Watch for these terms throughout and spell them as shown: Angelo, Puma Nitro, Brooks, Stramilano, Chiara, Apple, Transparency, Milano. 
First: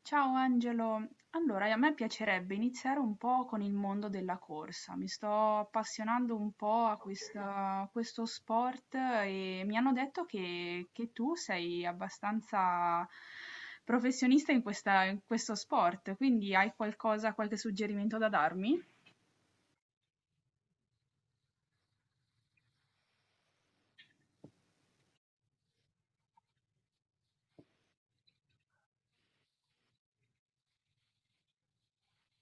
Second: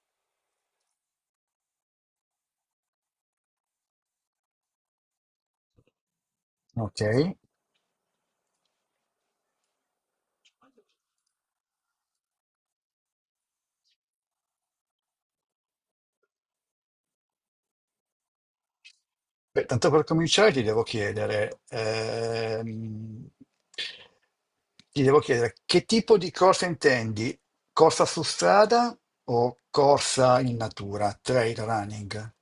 Ciao Angelo, allora a me piacerebbe iniziare un po' con il mondo della corsa, mi sto appassionando un po' a Ok. Questo sport e mi hanno detto che tu sei abbastanza professionista in questo sport, quindi hai qualcosa, qualche suggerimento da darmi? Beh, tanto per cominciare ti devo chiedere che tipo di corsa intendi? Corsa su strada o corsa in natura, trail running?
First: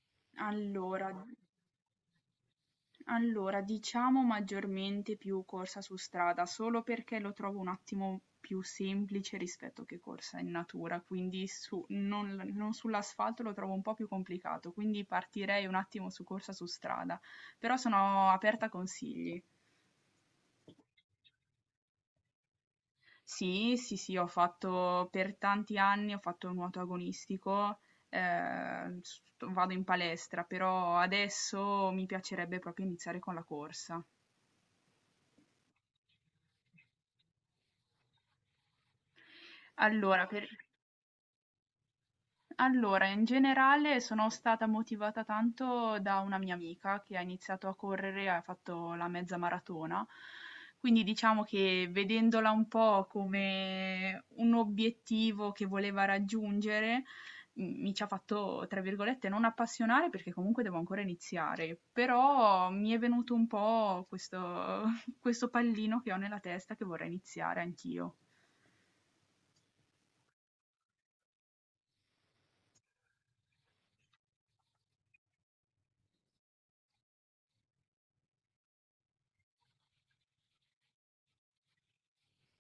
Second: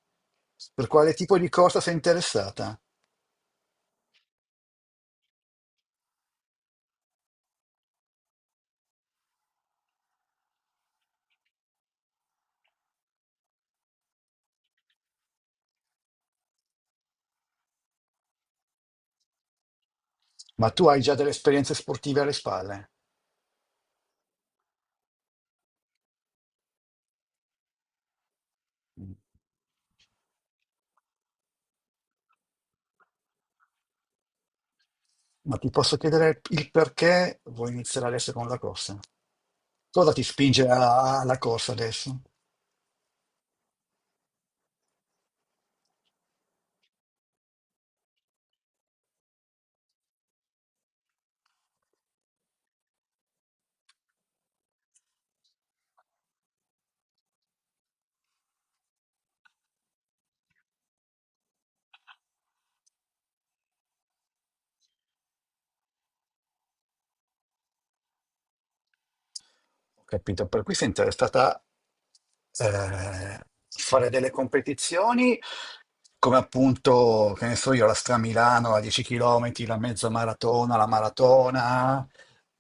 Per Allora. quale tipo di corsa sei interessata? Allora, diciamo maggiormente più corsa su strada, solo perché lo trovo un attimo più semplice rispetto che corsa in natura, quindi non sull'asfalto lo trovo un po' più complicato, quindi partirei un attimo su corsa su strada, però sono aperta a consigli. Ma tu hai già delle esperienze sportive alle spalle? Sì, sì, sì, ho fatto per tanti anni, ho fatto nuoto agonistico, Mm. Vado in palestra, però adesso mi piacerebbe proprio iniziare con la corsa. Ma ti posso chiedere il perché vuoi iniziare adesso con la corsa? Cosa ti Allora, per... spinge alla corsa adesso? Allora, in generale sono stata motivata tanto da una mia amica che ha iniziato a correre, ha fatto la mezza maratona, quindi diciamo che vedendola un po' come un obiettivo che voleva raggiungere, mi ci ha fatto, tra virgolette, non appassionare perché comunque devo ancora iniziare, però mi è venuto un po' questo, questo pallino che ho nella testa che vorrei iniziare anch'io. Ho capito, per cui sei interessata eh, fare delle competizioni come appunto, che ne so io, la Stramilano, la 10 km, la mezza maratona, la maratona,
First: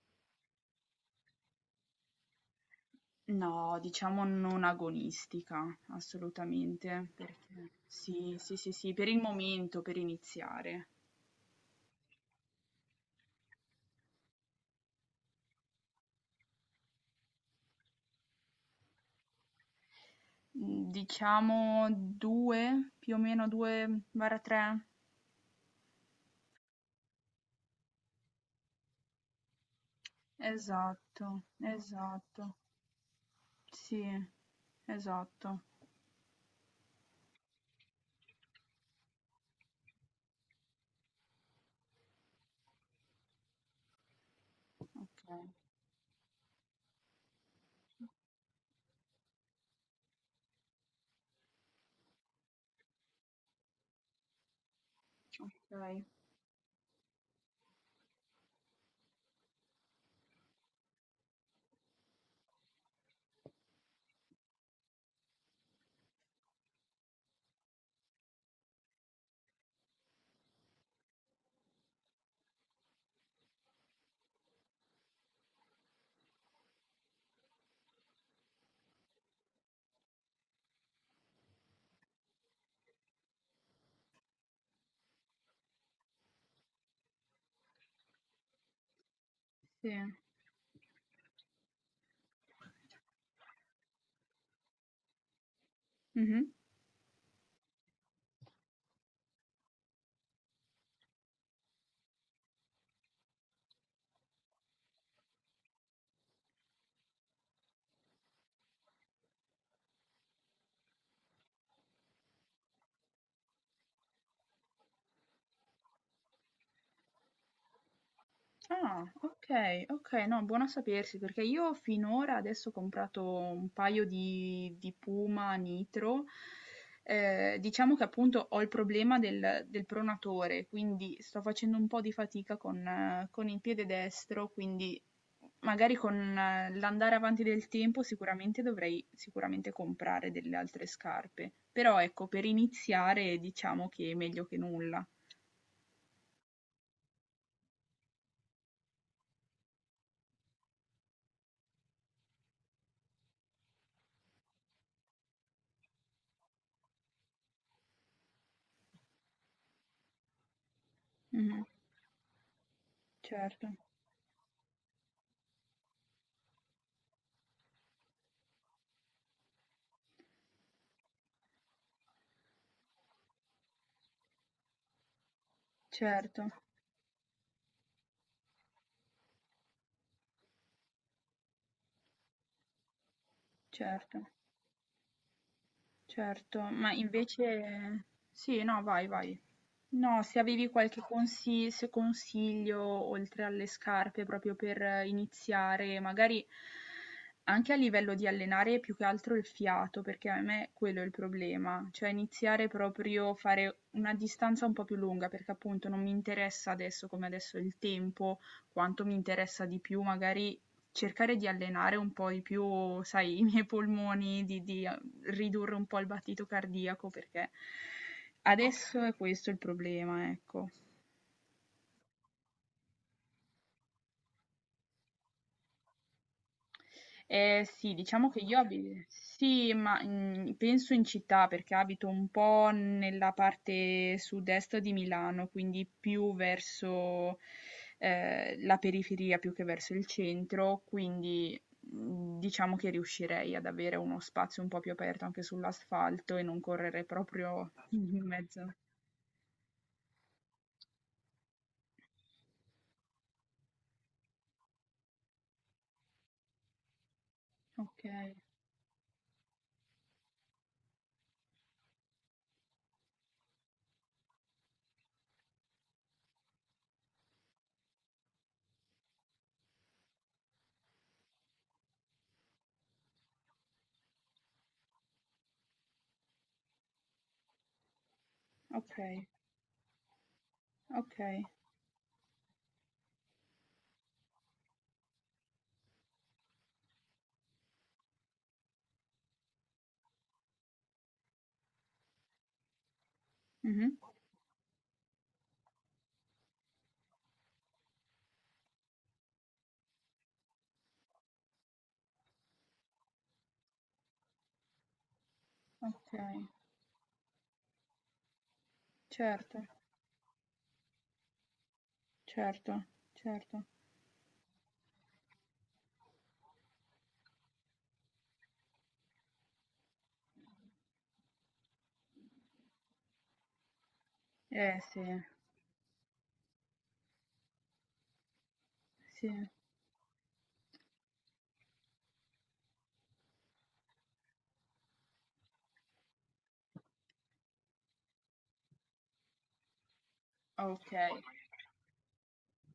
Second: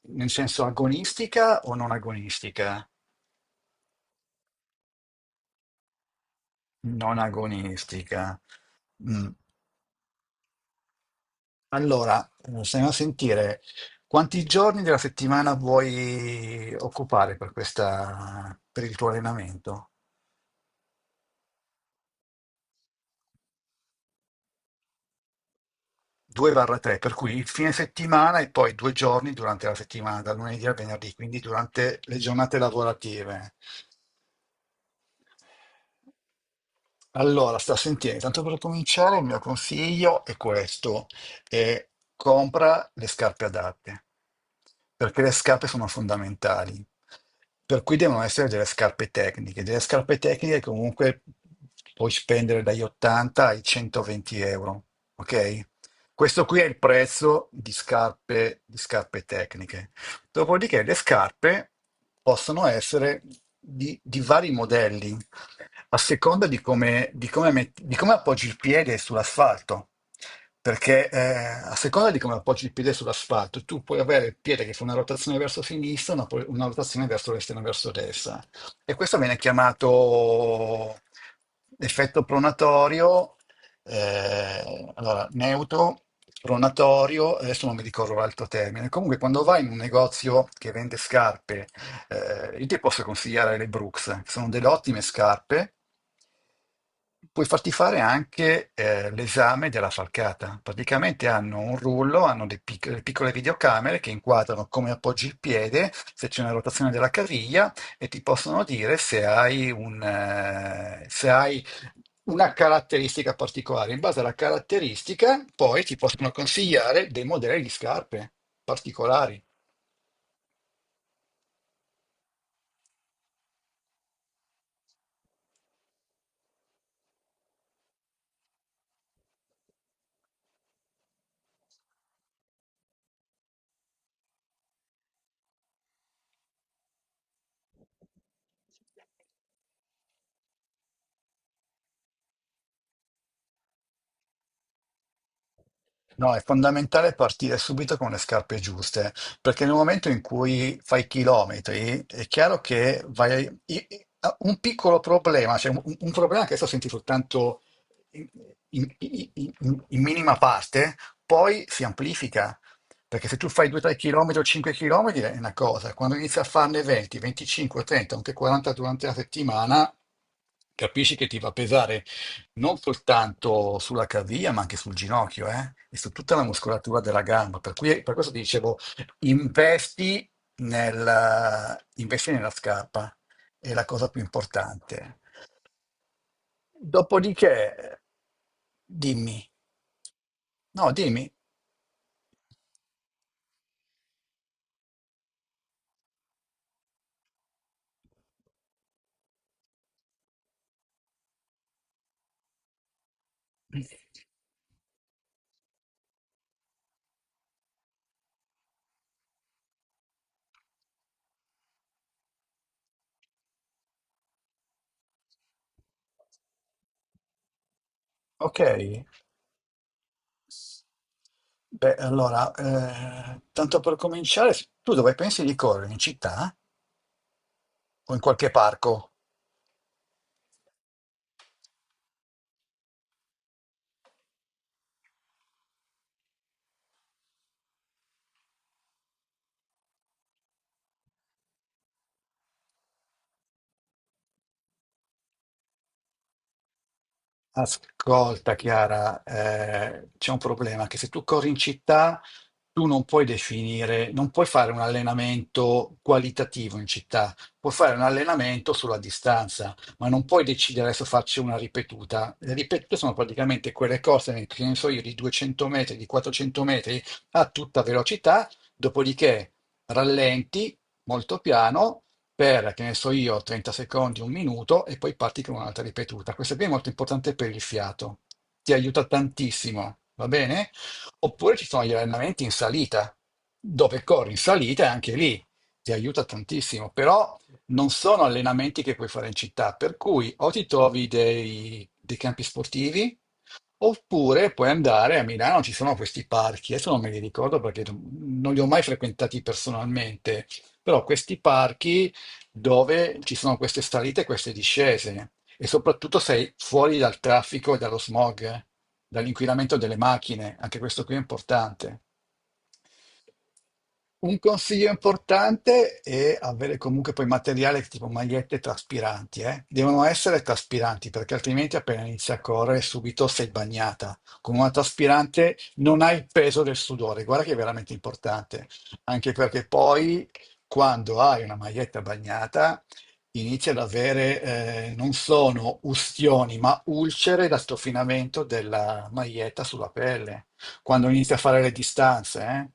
nel senso agonistica o non agonistica? No, diciamo non agonistica, assolutamente, Non perché sì, agonistica. sì, sì, sì, per il Mm. momento, per iniziare. Allora, stiamo a sentire quanti giorni della settimana vuoi occupare per questa, per il tuo allenamento? Diciamo due, più o meno due, barra tre. 2-3, per cui il fine settimana e poi due giorni durante la settimana, dal lunedì al venerdì, Esatto, quindi durante le esatto, giornate lavorative. sì, esatto. Allora, sta sentendo, intanto per cominciare il mio consiglio è questo, è compra le scarpe adatte, perché Ok, le scarpe sono fondamentali, per cui devono essere delle scarpe tecniche, che comunque puoi spendere dagli 80 ai 120 euro, ok? ok, Questo qui è il prezzo di scarpe tecniche. Dopodiché le scarpe possono essere di vari modelli a seconda di come, di come appoggi il piede sull'asfalto. Perché a seconda di come appoggi il piede sull'asfalto, tu puoi avere il piede che fa una rotazione verso sinistra, una rotazione verso l'esterno e verso destra. E questo viene chiamato effetto pronatorio, allora, neutro, pronatorio, adesso non mi ricordo l'altro termine. Comunque, quando vai in un sì. negozio che vende scarpe, io ti posso consigliare le Brooks, che sono delle ottime scarpe. Mhm. Puoi farti fare anche l'esame della falcata. Praticamente hanno un rullo, hanno delle piccole videocamere che inquadrano come appoggi il piede, se c'è una rotazione della caviglia e ti possono dire se hai una caratteristica particolare. In base alla caratteristica, poi ti possono consigliare dei modelli di scarpe Ah, particolari. okay, okay, no, buono a sapersi perché io finora adesso ho comprato un paio di Puma Nitro. Diciamo che appunto ho il problema del pronatore, quindi sto facendo un po' di fatica con il piede destro, quindi magari con l'andare avanti del tempo sicuramente dovrei sicuramente comprare delle altre scarpe. Però ecco, per iniziare diciamo che è meglio che nulla. No, è fondamentale partire subito con le scarpe giuste, perché nel momento in cui fai chilometri, è chiaro che vai i- i- a- un piccolo problema, cioè un problema che adesso senti soltanto in, in- in- in minima parte, Mh-mh. poi si amplifica. Perché se tu Certo, fai 2-3 km o 5 km è una cosa, quando inizi a farne 20, 25, 30, anche 40 durante la settimana, capisci che ti va a pesare non soltanto sulla caviglia, ma anche sul ginocchio, eh? E su tutta la certo, muscolatura della gamba. Per cui, per questo ti dicevo, investi investi nella scarpa, è la cosa più certo. importante. Certo, ma Dopodiché, invece sì, no, vai, vai. dimmi, No, se avevi no, qualche dimmi, consi- se consiglio oltre alle scarpe proprio per iniziare, magari anche a livello di allenare più che altro il fiato, perché a me quello è il problema, cioè iniziare proprio a fare una distanza un po' più lunga, perché appunto non mi interessa adesso come adesso il tempo, quanto mi interessa di più magari cercare di allenare un po' di più, sai, i miei polmoni, di ridurre un po' il battito cardiaco perché ok. adesso è questo il problema, ecco. Beh, allora, tanto per cominciare, tu dove pensi di correre? In città Sì, o in diciamo che qualche io abito, parco? sì, ma penso in città perché abito un po' nella parte sud-est di Milano, quindi più verso la periferia più che verso il centro, quindi diciamo che riuscirei ad avere uno spazio un po' più aperto anche sull'asfalto e non correre proprio in Ascolta mezzo. Chiara, c'è un problema che se tu corri in città tu non puoi definire, non puoi fare un allenamento qualitativo in città, puoi fare un Ok, allenamento sulla distanza, ma non puoi decidere adesso faccio una ripetuta. Le ripetute sono praticamente quelle corse, che ne so io, di 200 metri, di 400 metri a tutta velocità, dopodiché rallenti molto piano per, che ne so io, 30 secondi, un minuto e poi parti con un'altra ripetuta. Questa qui è molto importante per il fiato, ti ok. aiuta tantissimo, va bene? Okay, Oppure ci sono gli allenamenti in salita, dove corri in salita e anche lì ti aiuta tantissimo, però non sono allenamenti che puoi fare in città, per cui o ti trovi dei campi sportivi, mh-mh. oppure puoi andare a Milano, ci sono questi parchi, adesso non me li ricordo perché non li ho mai frequentati personalmente, però questi parchi dove ci sono queste salite e queste discese e soprattutto Okay, sei fuori dal traffico e dallo smog, certo, dall'inquinamento delle macchine, anche questo qui è importante. certo, certo. Un consiglio importante è avere comunque poi materiale tipo magliette traspiranti, eh. Devono essere traspiranti perché altrimenti appena inizi a correre subito sei bagnata. Con una Eh sì, traspirante non hai il peso del sudore, guarda che è veramente importante, sì, anche perché poi quando hai una maglietta bagnata inizi ad avere, non sono ustioni, ma ulcere da strofinamento della maglietta sulla pelle, okay. quando inizi a fare le distanze, eh.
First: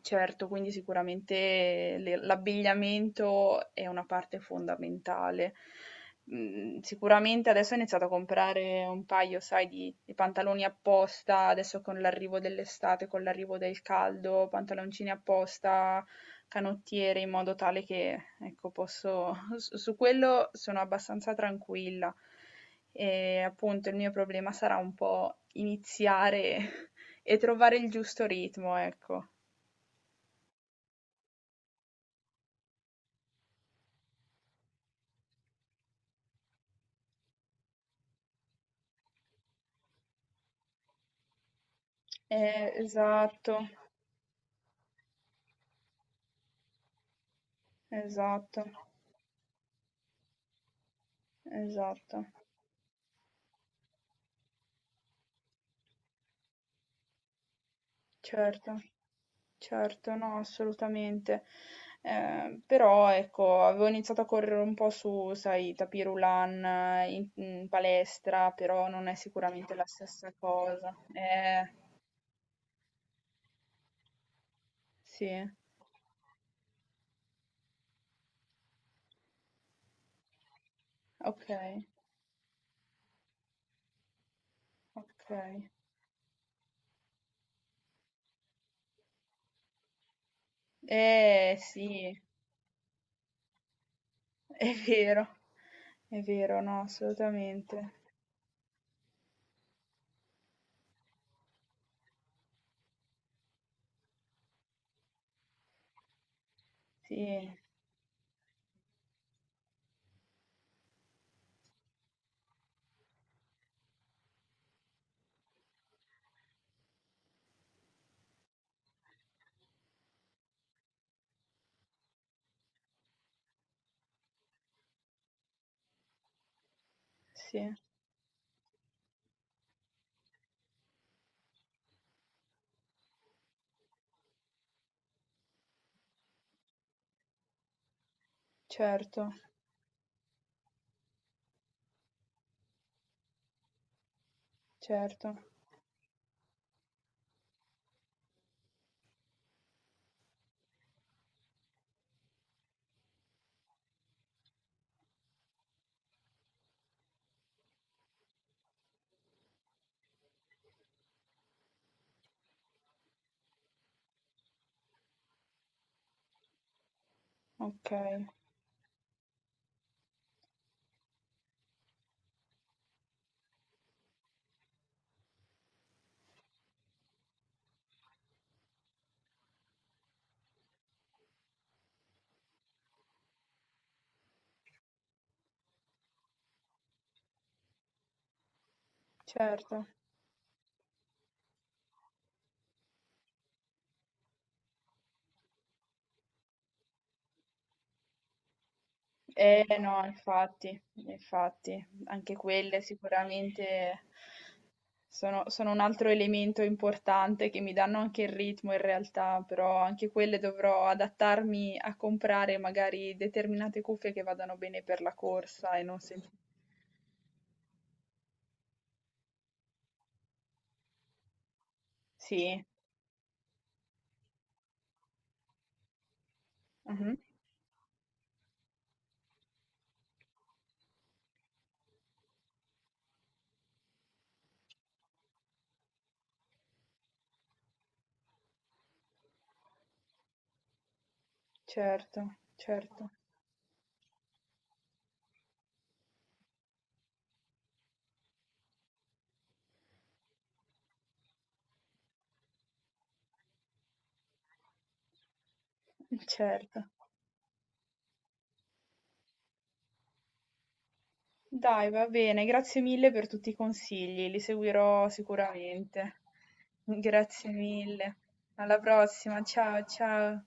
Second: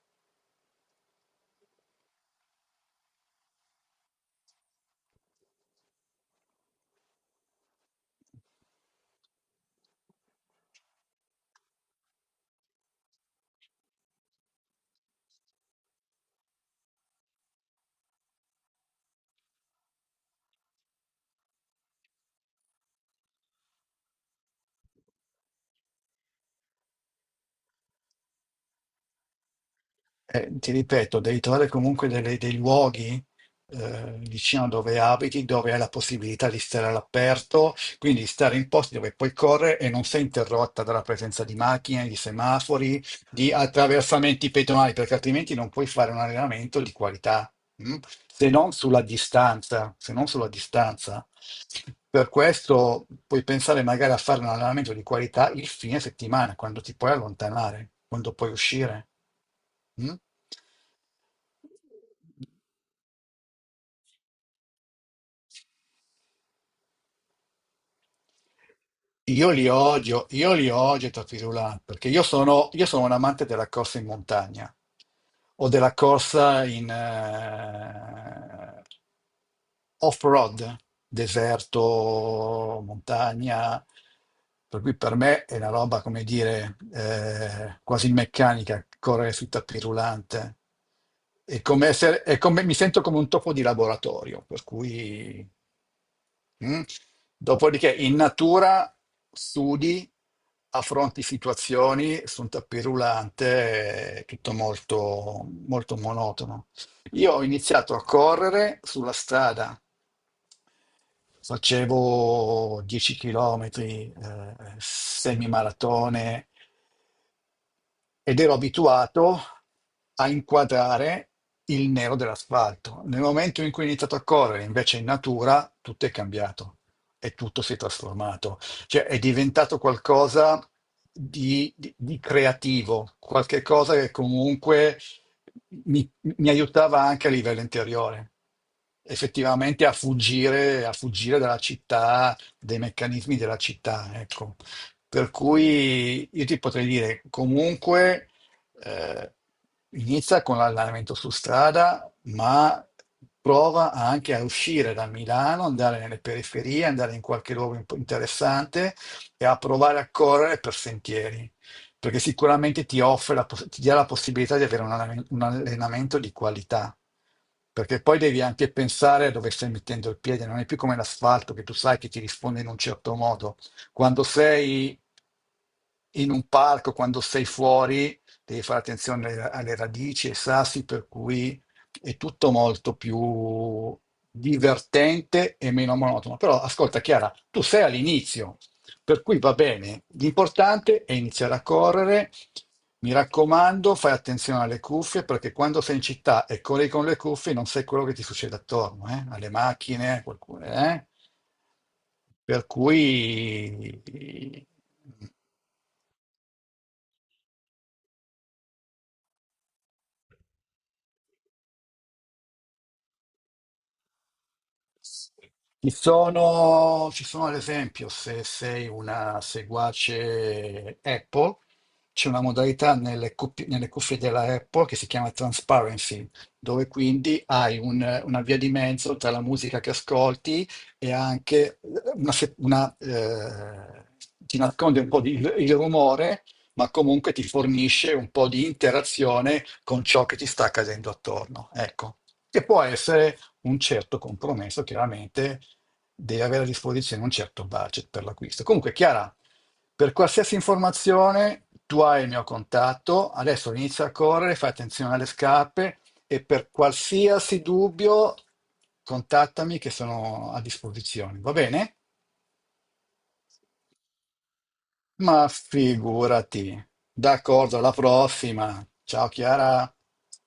Certo, quindi sicuramente le l'abbigliamento è una parte fondamentale. Mhmm, sicuramente adesso ho iniziato a comprare un paio, sai, di pantaloni apposta, adesso con l'arrivo dell'estate, con l'arrivo del caldo, pantaloncini apposta, canottiere, in modo tale che, ecco, posso s su quello sono abbastanza tranquilla. Appunto, il mio problema sarà un po' iniziare e trovare il giusto ritmo, ecco. Ti ripeto, devi trovare comunque dei luoghi, vicino a dove abiti, dove hai la possibilità di stare all'aperto, quindi stare in posti dove puoi correre e non sei interrotta dalla presenza di macchine, di semafori, di Esatto, attraversamenti pedonali, perché altrimenti non puoi fare un allenamento di qualità, mm? Se esatto, non sulla distanza, se non sulla distanza. esatto, Per questo puoi pensare magari a fare un allenamento di qualità il fine settimana, quando ti puoi allontanare, quando puoi certo, uscire. Mm? certo, no, assolutamente. Però ecco, avevo iniziato a correre un po' su, sai, tapis roulant in palestra, però non è sicuramente la stessa Io li cosa. odio i tapis roulant, perché io sono un amante della corsa in montagna Sì, o della corsa in off-road, ok, deserto, montagna, per cui per ok. me è una roba, come dire, quasi meccanica, correre sui tappi rullante. È come Sì, essere, è come, mi sento come un topo di laboratorio, per è vero, cui... è vero, no, Mm. assolutamente. Dopodiché in natura studi, affronti situazioni su un tappi rullante, è tutto molto, molto monotono. Sì, Io ho iniziato a correre sulla strada. Facevo 10 km, semimaratone, ed ero abituato a inquadrare il nero dell'asfalto. Nel momento in cui ho iniziato a correre invece in natura, tutto è cambiato e tutto sì, si è trasformato. Cioè è diventato qualcosa di creativo, qualche cosa che comunque mi, mi aiutava anche a livello interiore. certo, Effettivamente a fuggire dalla città, dai meccanismi della città, ecco. Per certo. cui io ti potrei dire comunque, eh, inizia con l'allenamento su strada, ma prova anche a uscire da Milano, andare nelle periferie, andare in qualche luogo interessante e a provare a correre per sentieri, perché sicuramente ti dà la possibilità di avere un allenamento di qualità. Perché poi Okay, devi anche pensare a dove stai mettendo il piede, non è più come l'asfalto che tu sai che ti risponde in un certo modo. Quando sei in un parco, quando sei fuori, devi fare attenzione alle radici e ai sassi, per cui è tutto molto più divertente e meno monotono. Però ascolta Chiara, tu sei all'inizio, per cui va certo. bene, l'importante è iniziare a correre. Mi raccomando, fai attenzione alle cuffie perché quando sei in città e corri con le cuffie non sai quello che ti succede attorno, eh? Alle Eh no, macchine, a qualcuno, infatti, eh? infatti, anche Per quelle sicuramente cui sono un altro elemento importante che mi danno anche il ritmo in realtà, però anche quelle dovrò adattarmi a comprare magari determinate cuffie che vadano bene per la corsa e Ci non sempli. sono, ci sono ad esempio, se sei una seguace Apple, c'è una Sì, modalità nelle cuffie della Apple che si chiama Transparency, dove mh-mh, quindi hai una via di mezzo tra la musica che ascolti e anche una, se- una, ti nasconde un po' il rumore, ma comunque ti fornisce un po' di interazione con ciò che ti sta accadendo attorno. Ecco. certo, Che può certo, essere un certo compromesso, chiaramente deve avere a disposizione un certo budget per l'acquisto. Comunque, Chiara, per qualsiasi informazione tu hai il mio contatto, adesso inizia a correre, fai attenzione alle scarpe e per certo. qualsiasi dubbio contattami che sono a disposizione, va Dai, bene? va bene, grazie mille per tutti i consigli, li seguirò Ma sicuramente. figurati. Grazie D'accordo, alla mille. Alla prossima. Ciao prossima, ciao Chiara. ciao.